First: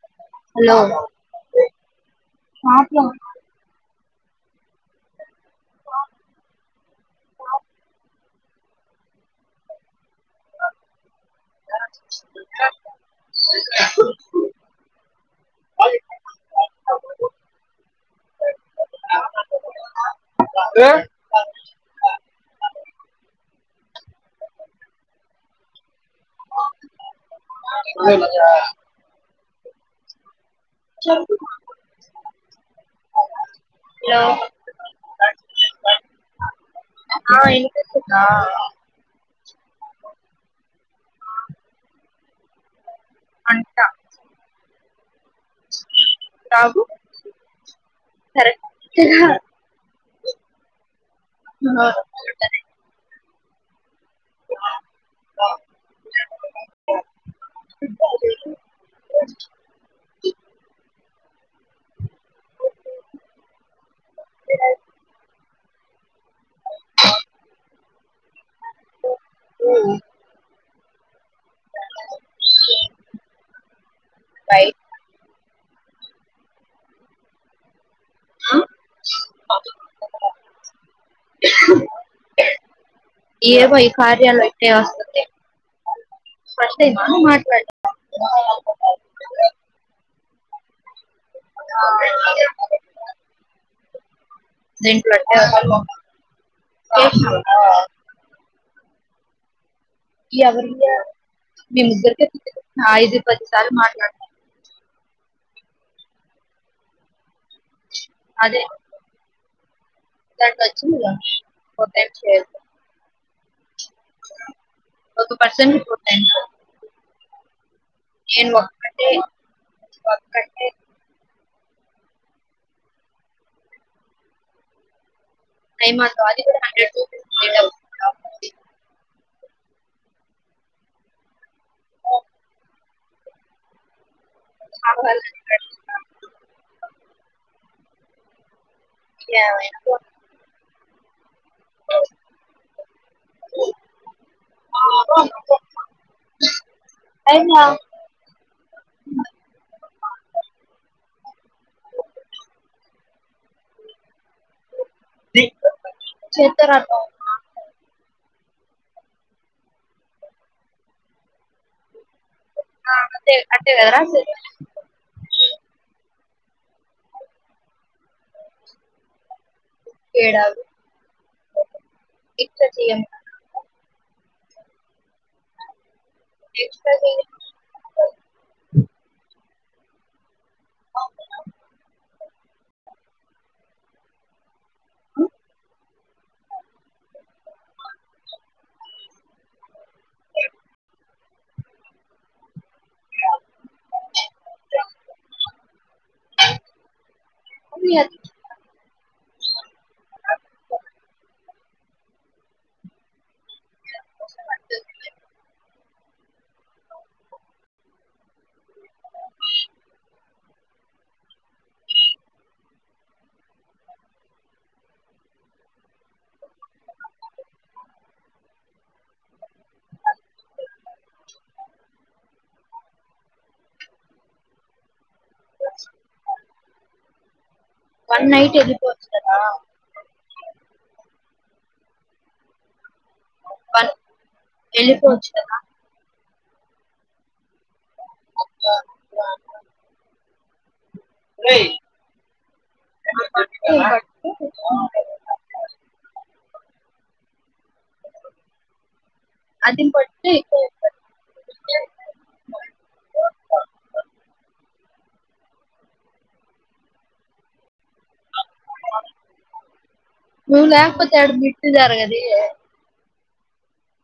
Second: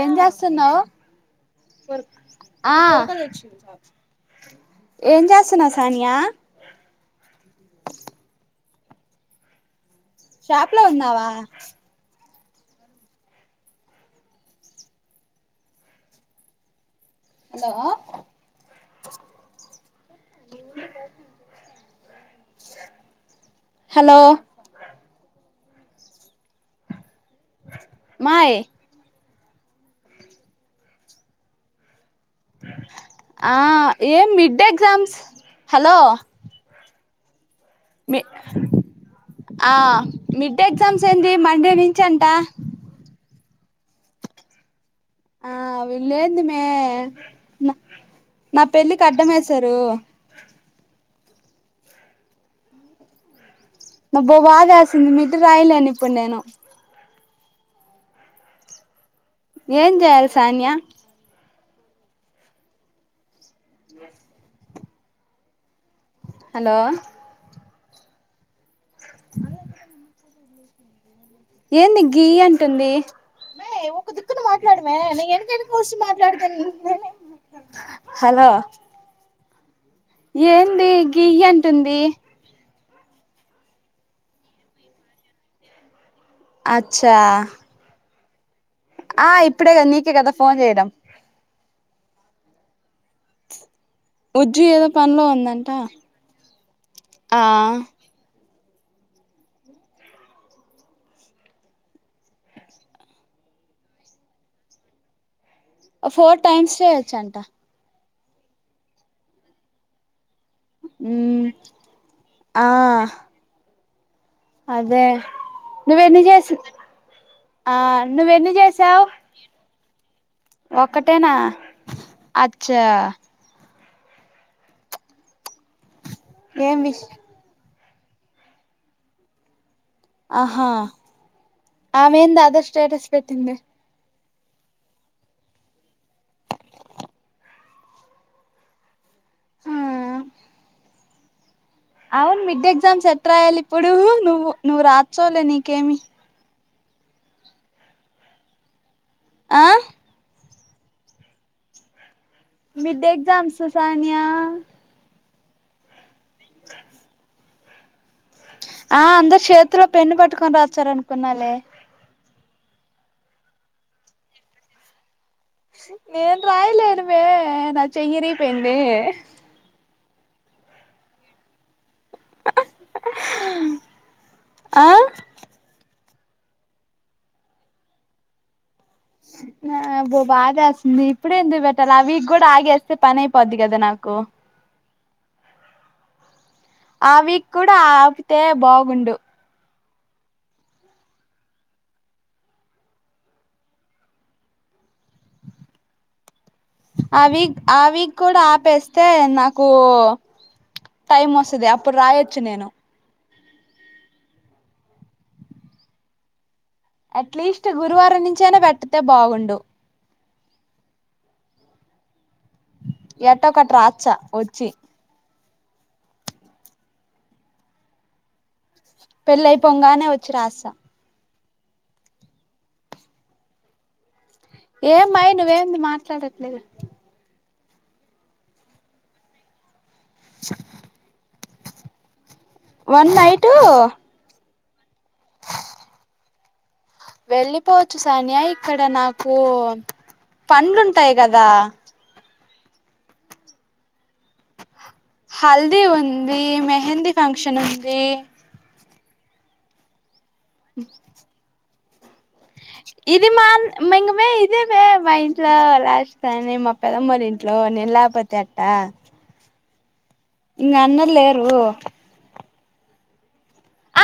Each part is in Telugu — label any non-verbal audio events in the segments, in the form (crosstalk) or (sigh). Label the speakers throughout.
Speaker 1: ఏం
Speaker 2: హలో
Speaker 1: చేస్తున్నావు ఆ ఏం చేస్తున్నావు సానియా షాప్ లో ఉన్నావా
Speaker 2: బాయి
Speaker 1: హలో
Speaker 2: ఏ
Speaker 1: హలో మాయ్
Speaker 2: (inaudible) చెంపుమా
Speaker 1: ఆ ఏం మిడ్డే ఎగ్జమ్స్ హలో
Speaker 2: ఆ
Speaker 1: మి
Speaker 2: ఇనిపిస్తుందా
Speaker 1: ఆ మిడ్డే ఎగ్జామ్స్ ఏంది మండే నుంచి అంట
Speaker 2: అంట
Speaker 1: ఆ విల్లెంది మే నా
Speaker 2: కరెక్ట్
Speaker 1: పెళ్ళికి
Speaker 2: గా
Speaker 1: అడ్డం వేశారు
Speaker 2: నహ
Speaker 1: నా బో బగా ఏసింది మిద్దు రాయలేను ఇప్పుడు నేను
Speaker 2: (unintelligible)
Speaker 1: ఏం చేయాలి సానియా జి ఎస్
Speaker 2: అ
Speaker 1: హలో
Speaker 2: ఉమ్
Speaker 1: ఏంది గి అంటుంది
Speaker 2: రైట్
Speaker 1: హలో ఏంది గియ్య అంటుంది
Speaker 2: ఏవో ఈ కార్యాలో ఇట్టే వస్తుంది ఫస్ట్ టైమ్ ఆ
Speaker 1: అచ్చా
Speaker 2: నువ్ మాట్లాడం
Speaker 1: ఆ ఇప్పుడే కదా నీకే కదా ఫోన్ చేయడం
Speaker 2: అ
Speaker 1: ఉజ్జు ఏదో పనిలో
Speaker 2: అట్టే
Speaker 1: ఉందంట
Speaker 2: వస్తుంది.
Speaker 1: ఆ
Speaker 2: చేసినావా? ఎవరి యా మీ ముగ్గురిక ఐదు పదిసార్లు మాట్లాడత
Speaker 1: ఫోర్ టైమ్స్ ఎ చేయచ్చంట
Speaker 2: అదే దాంట్లో వచ్చింది గా
Speaker 1: మ్మ్
Speaker 2: ఫోర్ టైమ్స్ చెయ్యొచ్చు అని
Speaker 1: ఆ అదే
Speaker 2: ఒక పర్సన్ కి ఫోర్
Speaker 1: నువ్వెన్ని
Speaker 2: టైమ్స్
Speaker 1: చేస్ ఆ నువ్వెన్ని
Speaker 2: నేను
Speaker 1: చేసావు
Speaker 2: ఒక్కటే ఒక్కటే
Speaker 1: ఒక్కటేనా అచ్చా
Speaker 2: టైమా అది (unintelligible)
Speaker 1: ఏం విష్
Speaker 2: హండ్రెడ్
Speaker 1: ఆహా ఆమెంద అదే స్టేటస్ పెట్టింది
Speaker 2: ఆమె వల్లనే పే యావైన ఫోన్
Speaker 1: అవును మిడ్డే ఎగ్జామ్స్ ఎట్రా రాయ్యాలి ఇప్పుడు నువ్వు నువ్వు రాచ్చావ్ లే నీకేమి
Speaker 2: అయినా
Speaker 1: ఆ మీడ్ ఎగ్జామ్స్ సానియా
Speaker 2: దే చెత్తో రా
Speaker 1: ఆ అందరు చేతిలో పెన్ను పట్టుకొని రాచ్చార అనుకున్నాలే
Speaker 2: అ అట్టే అట్టే కదా రాసేది
Speaker 1: నేను రాయలేనుమే నా చెయ్యి ఇరిగిపోయింది
Speaker 2: ఎడవగు ఎక్సట్రా చెయ్యన్న
Speaker 1: ఆ
Speaker 2: ఎక్సట్రా చెయ్
Speaker 1: నాగు బాదేస్తుంది ఇప్పుడే ఎందుకు పెట్టాలి అ వీక్ కూడా ఆగేస్తే పని అయిపోద్ది కదా నాకు ఆ విక్ కూడా ఆపితే బాగుండు ఆవిక్ ఆ వీక్
Speaker 2: అది
Speaker 1: కూడా ఆపేస్తే నాకు టైం వస్తది అప్పుడు రాయొచ్చు నేను అట్లీస్ట్ గురువారం నుంచైనా పెట్టతే బాగుండు ఎట్ట కటు రాచ్చా వచ్చి పెళ్ళయిపోగానే వచ్చి రాసా ఏమ్మాయినవ్వే మాట్లాడట్లేదు
Speaker 2: వన్ నైట్ వెళ్లిపోవచ్చు కదా
Speaker 1: వన్ నైటు
Speaker 2: వెళ్ళిపోచ్చుకదా
Speaker 1: వెళ్ళిపోవచ్చు సానియా ఇక్కడ నాకు పండ్లుంటు తాయి కదా హల్ది ఉంది మెహందీ ఫంక్షన్ ఉంది
Speaker 2: అదిం పట్టి
Speaker 1: ఇది మా ఇకమే ఇదే మా ఇంట్లో రాస్తా మా పెదమ్మల ఇంట్లో నే పతి ఎట్ట
Speaker 2: నువ్వు లేకపోతే ఆడు గుట్ జారుగద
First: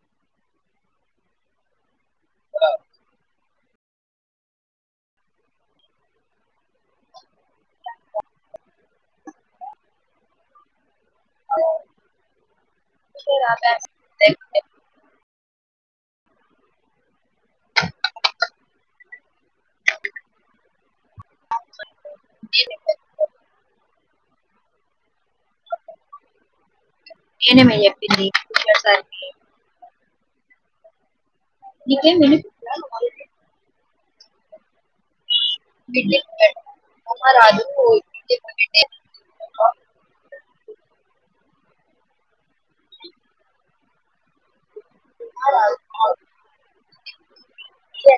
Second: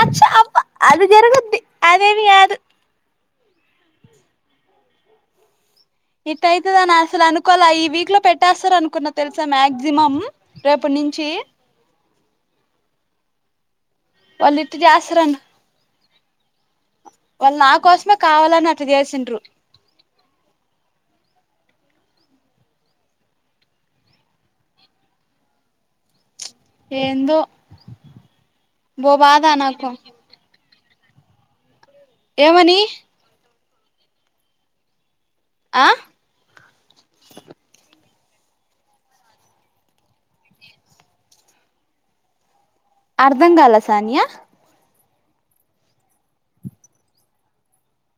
Speaker 1: అచ్చ అబా అది జరుగుది అదేమి కాదు ఇట్ అయితదని అసలు అనుకోల ఈ వీక్ లో పెట్టేస్తారు అనుకున్న తెలుసా మాక్సిమం రేపు ప్ నుంచి
Speaker 2: రా బా
Speaker 1: అనిటికీ ఆసరణ వాళ్ళు నా కోసమే కావాలని అటు చేసింట్రు ఎందో
Speaker 2: నేనేమే చెప్పింది
Speaker 1: బ
Speaker 2: సార్కి
Speaker 1: బాధనకు
Speaker 2: నీకేం వినిపిస్తుందా
Speaker 1: ఏమని ఆ
Speaker 2: అమ్మ రాధు (unintelligible)
Speaker 1: అర్ధం కాల సానియా
Speaker 2: అ ఏ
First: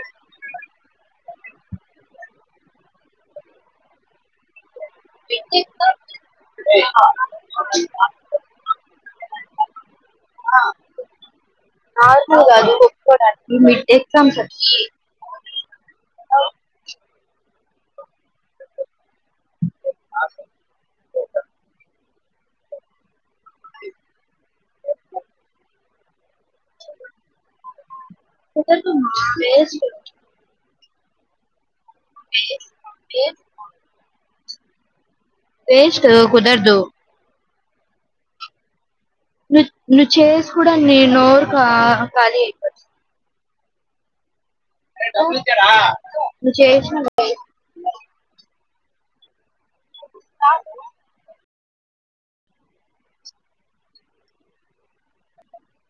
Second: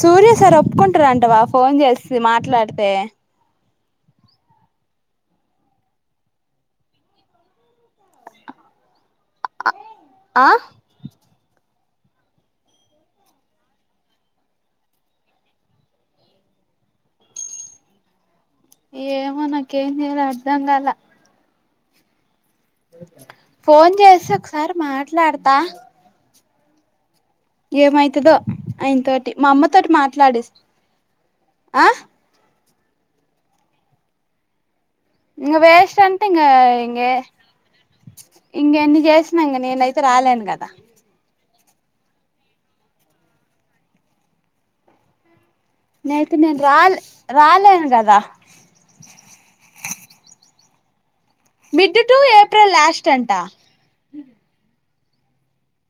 Speaker 1: సూర్య సార్ ఒప్పుకుంటారంటావా ఫోన్ చేసి మాట్లాడితే
Speaker 2: బిడ్డకి
Speaker 1: ఆ
Speaker 2: మిడ్డ ఎజామ్స్
Speaker 1: ఏమో నాక్ ఏంచేయాలో అర్ధం గాలా ఫోన్ చేసి ఒకసారి మాట్లాడతా ఏమైతుదో
Speaker 2: కుదరదు
Speaker 1: ఆయన తోటి మా అమ్మ
Speaker 2: వేస్ట్
Speaker 1: తోటి మాట్లాడి ఆ
Speaker 2: వేస్ట్
Speaker 1: ఇంగా వేస్ట్ అంటే ఇంగా
Speaker 2: కుదరదు
Speaker 1: ఇంగా ఇంగా
Speaker 2: నువ్ నువ్వు చేసి కూడా నీ నోరు ఖాళీ అయిపోది అవును
Speaker 1: నేయితే నేను రాలే రాలేను కదా మిడ్ టు ఏప్రిల్ లాస్ట్ అంటా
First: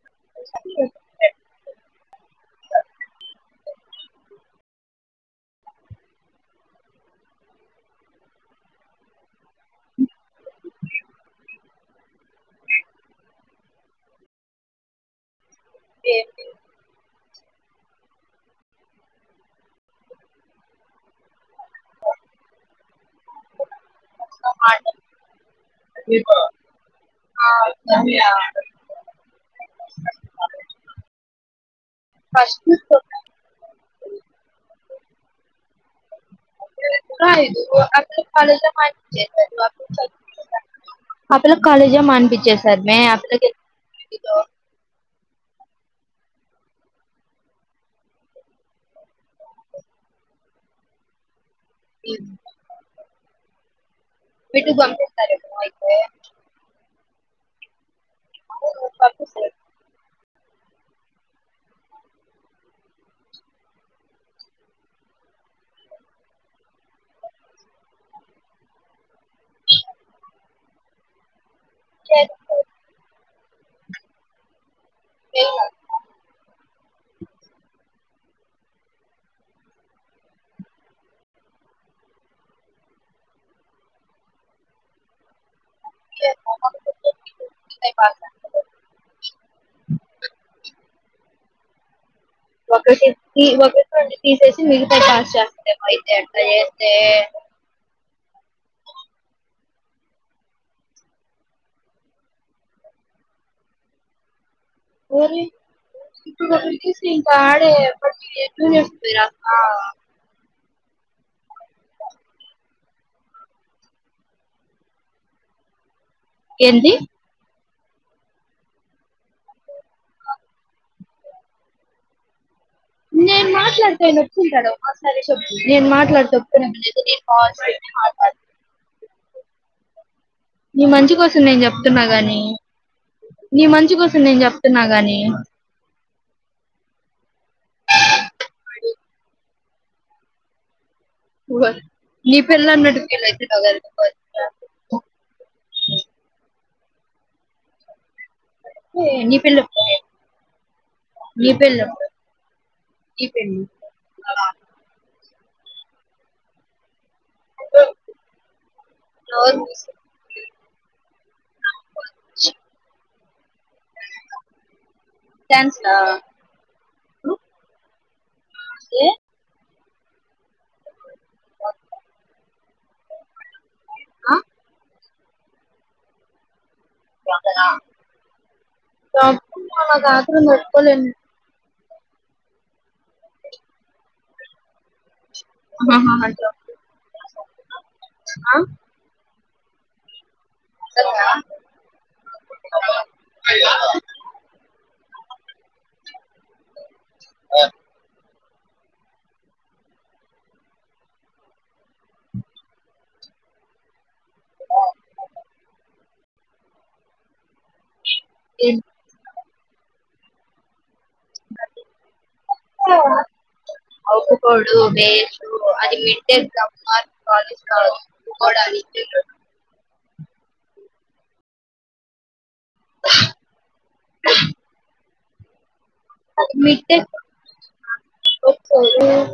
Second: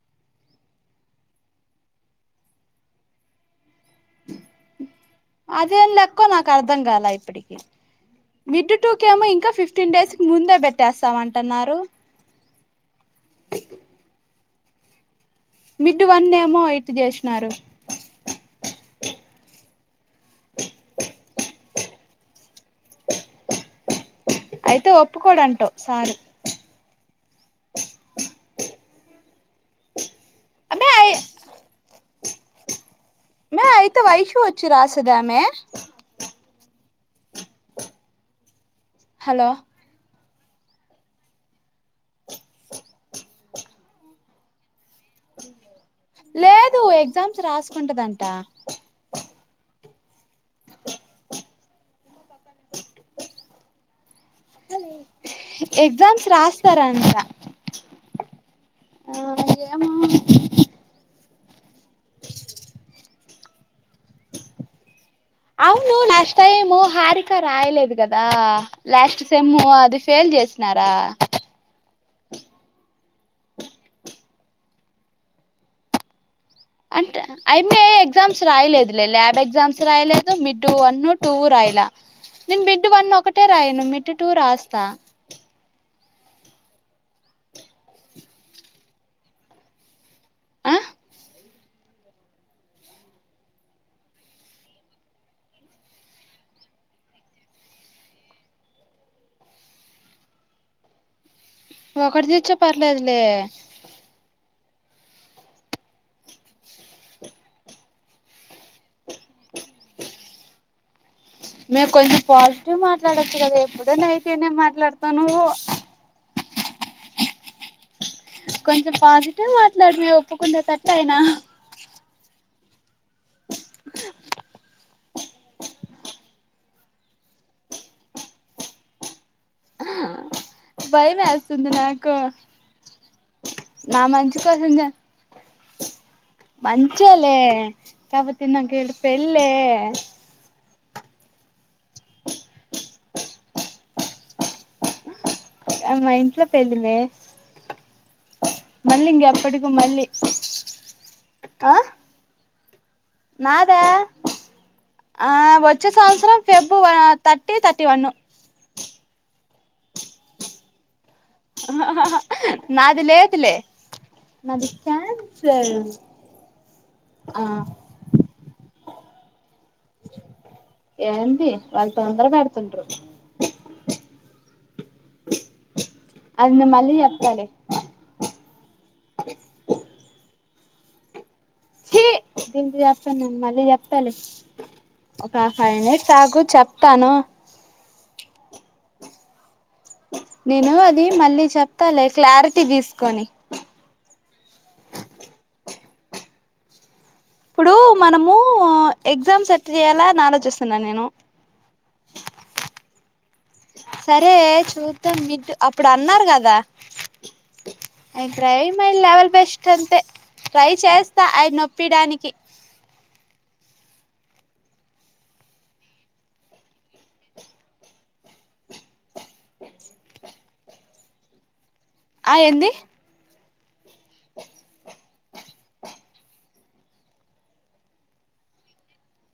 Speaker 2: (unintelligible)
Speaker 1: అదేం లెక్కో నాకు అర్ధం కాల ఇప్పటికి మిడ్ టూ కెమో ఇంకా ఫిఫ్టీన్ డేస్ ముందే పెట్టేస్తాం అంటన్నారు మిడ్ వన్ ఏమో ఇట్టా చేసి నారు అయితే ఒప్పుకోడు అంటావ్ సారు
Speaker 2: (unintelligible)
Speaker 1: అమ్మేయ్
Speaker 2: ఫస్ట్
Speaker 1: మే అయితు ఐషు వచ్చి రాసి తుదామే
Speaker 2: (inaudible)
Speaker 1: హలో
Speaker 2: ఆ పిల్ల కాలేజ్ మాన్పించేశారు మే ఆ పిల్ల (unintelligible)
Speaker 1: లేదు ఎగ్జామ్స్ రాసుకుంటదంట ఆ
Speaker 2: ఇ బిడ్డు పంపిస్తారు ఏమో అయితే
Speaker 1: ఎక్జామ్స్ రాస్తా రాంటా ఊ
Speaker 2: పంపిస్తారు
Speaker 1: ఏమో ఆ అవును లాస్ట్ టైము హారిక రాయలేదు కదా లాస్ట్ సెమ్ అది ఫేల్ చేసినారా
Speaker 2: చేస్తారు. తెలదు
Speaker 1: అంటే అయమ్మి ఎగ్జామ్స్ రాయలేదులే ల్యాబ్ ఎగ్జామ్స్ రాయలేదు మిడ్ వన్ టూ రాయలే నేను మిడ్ వన్ ఒకటే రాయను మిడ్ టూ రాస్తా
Speaker 2: (inaudible)
Speaker 1: ఆ
Speaker 2: ఆ (unintelligible) తీసేసి మిగతా చేస్తే అయితే ఆట్లా చేస్తే
Speaker 1: ఒకటి చుచ్చే పర్లేదులే
Speaker 2: ఓన్లీ (inaudible)
Speaker 1: మే కొంచెం పాజిటివ్ మాట్లాడొచ్చు కదే ఎప్పుడు నెగిటివ్ మాట్లాడుతా నువ్వు
Speaker 2: ఏంది
Speaker 1: కొంచెం పాజిటివ్ మాట్లాడమే ఒప్పుకుంటే తట్ అయినా
Speaker 2: నేను మాట్లాడితే నొప్పి ఉంటదో సరే చెప్పు నేను మాట్లాడతే ఓప్పుకునే లేదు నేను కాల్ చేసి మాట్లాడుత నీ మంచి
Speaker 1: భయం
Speaker 2: కోసం నేను
Speaker 1: వేస్తుంది
Speaker 2: చెప్తున్నా
Speaker 1: నాకు
Speaker 2: గాని నీ మంచి కోసం నేను చెప్తున్నా గాని
Speaker 1: మంచి లే కాకపోతే నాకి ఈడ పెళ్ళే
Speaker 2: ఓస్ నీ పెళ్లి అన్నట్టు పిలైతున్నవ్ కదే (unintelligible)
Speaker 1: అ మ ఇంట్లో పెళ్లి మే మళ్ళి ఇంగ
Speaker 2: ఏ, నీ పెళ్ళి
Speaker 1: ఏప్పటికో
Speaker 2: ఎప్పుడు?
Speaker 1: మళ్ళీ
Speaker 2: నీ
Speaker 1: ఆ
Speaker 2: పెళ్ళి ఎప్పుడు? నీ పెళ్లి
Speaker 1: నాదా
Speaker 2: (unintelligible)
Speaker 1: ఆ వచ్చే సంవత్సరం పెబ్ థర్టీ తథర్టీ వన్
Speaker 2: నోరు మూసుకో
Speaker 1: నాది లేదులే నాది క్యాన్సల్
Speaker 2: థ్యాంక్స్ రా
Speaker 1: ఆ
Speaker 2: ఏ
Speaker 1: ఆ ఏంది వాళ్ళు తొందర పెడుతుండ్రు
Speaker 2: ఆ
Speaker 1: అయిన మళ్ళీ చెప్తాలే
Speaker 2: చెప్పు మళ్ళా ఆత్రం తట్టుకోలేను
Speaker 1: చీ దీనికి చెప్పాను మళ్ళీ చెప్తాలే ఒక ఫైవ్ మినిట్స్ ఆగు చెప్తాను నేను అది మళ్ళీ చెప్తాలి క్లారిటీ తీసుకొని. ఇప్పుడు మనము. ఎగ్జామ్ సెట్ చేయాల ఆలోచిస్తున్నాను నేను. సరే చూద్దాం మిట్ అప్పుడు అన్నారు కదా. అ ట్రై మై లెవెల్ బెస్ట్ అంతే ట్రై చేస్త. (unintelligible)
Speaker 2: ఒప్పుకోడు లేదు అది (unintelligible) ఒప్పుకోవడానికి
Speaker 1: (inaudible) ఆ ఏంది
Speaker 2: మిడ్ కు ఒకసారి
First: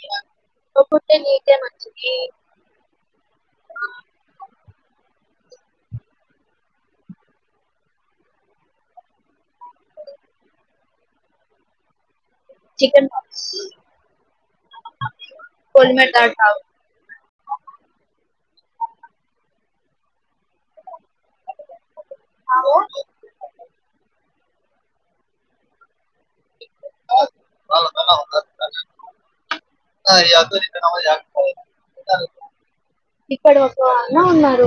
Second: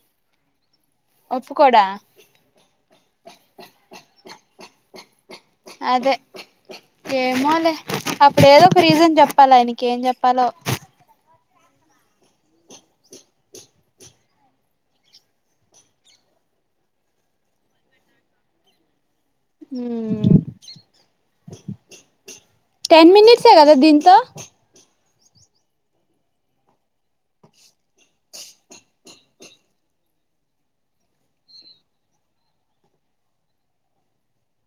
Speaker 2: (inaudible) చొప్పుంటే నీకే
Speaker 1: ఒప్పుకోడా
Speaker 2: మంచిది
Speaker 1: అదే ఏమోలే అప్పుడు ఏదో ఒక రీజన్ చెప్పాల. ఆయనకి ఏం చెప్పాలో?
Speaker 2: చికెన్పపాక్స్ పొలిమేర దాటి రావు.
Speaker 1: మ్ టెన్ మినిట్సే కదా దీంట్లో
Speaker 2: వాళ్ళ
Speaker 1: (inaudible)
Speaker 2: (unintelligible) ఇక్కడ ఒక లా ఉన్నారు.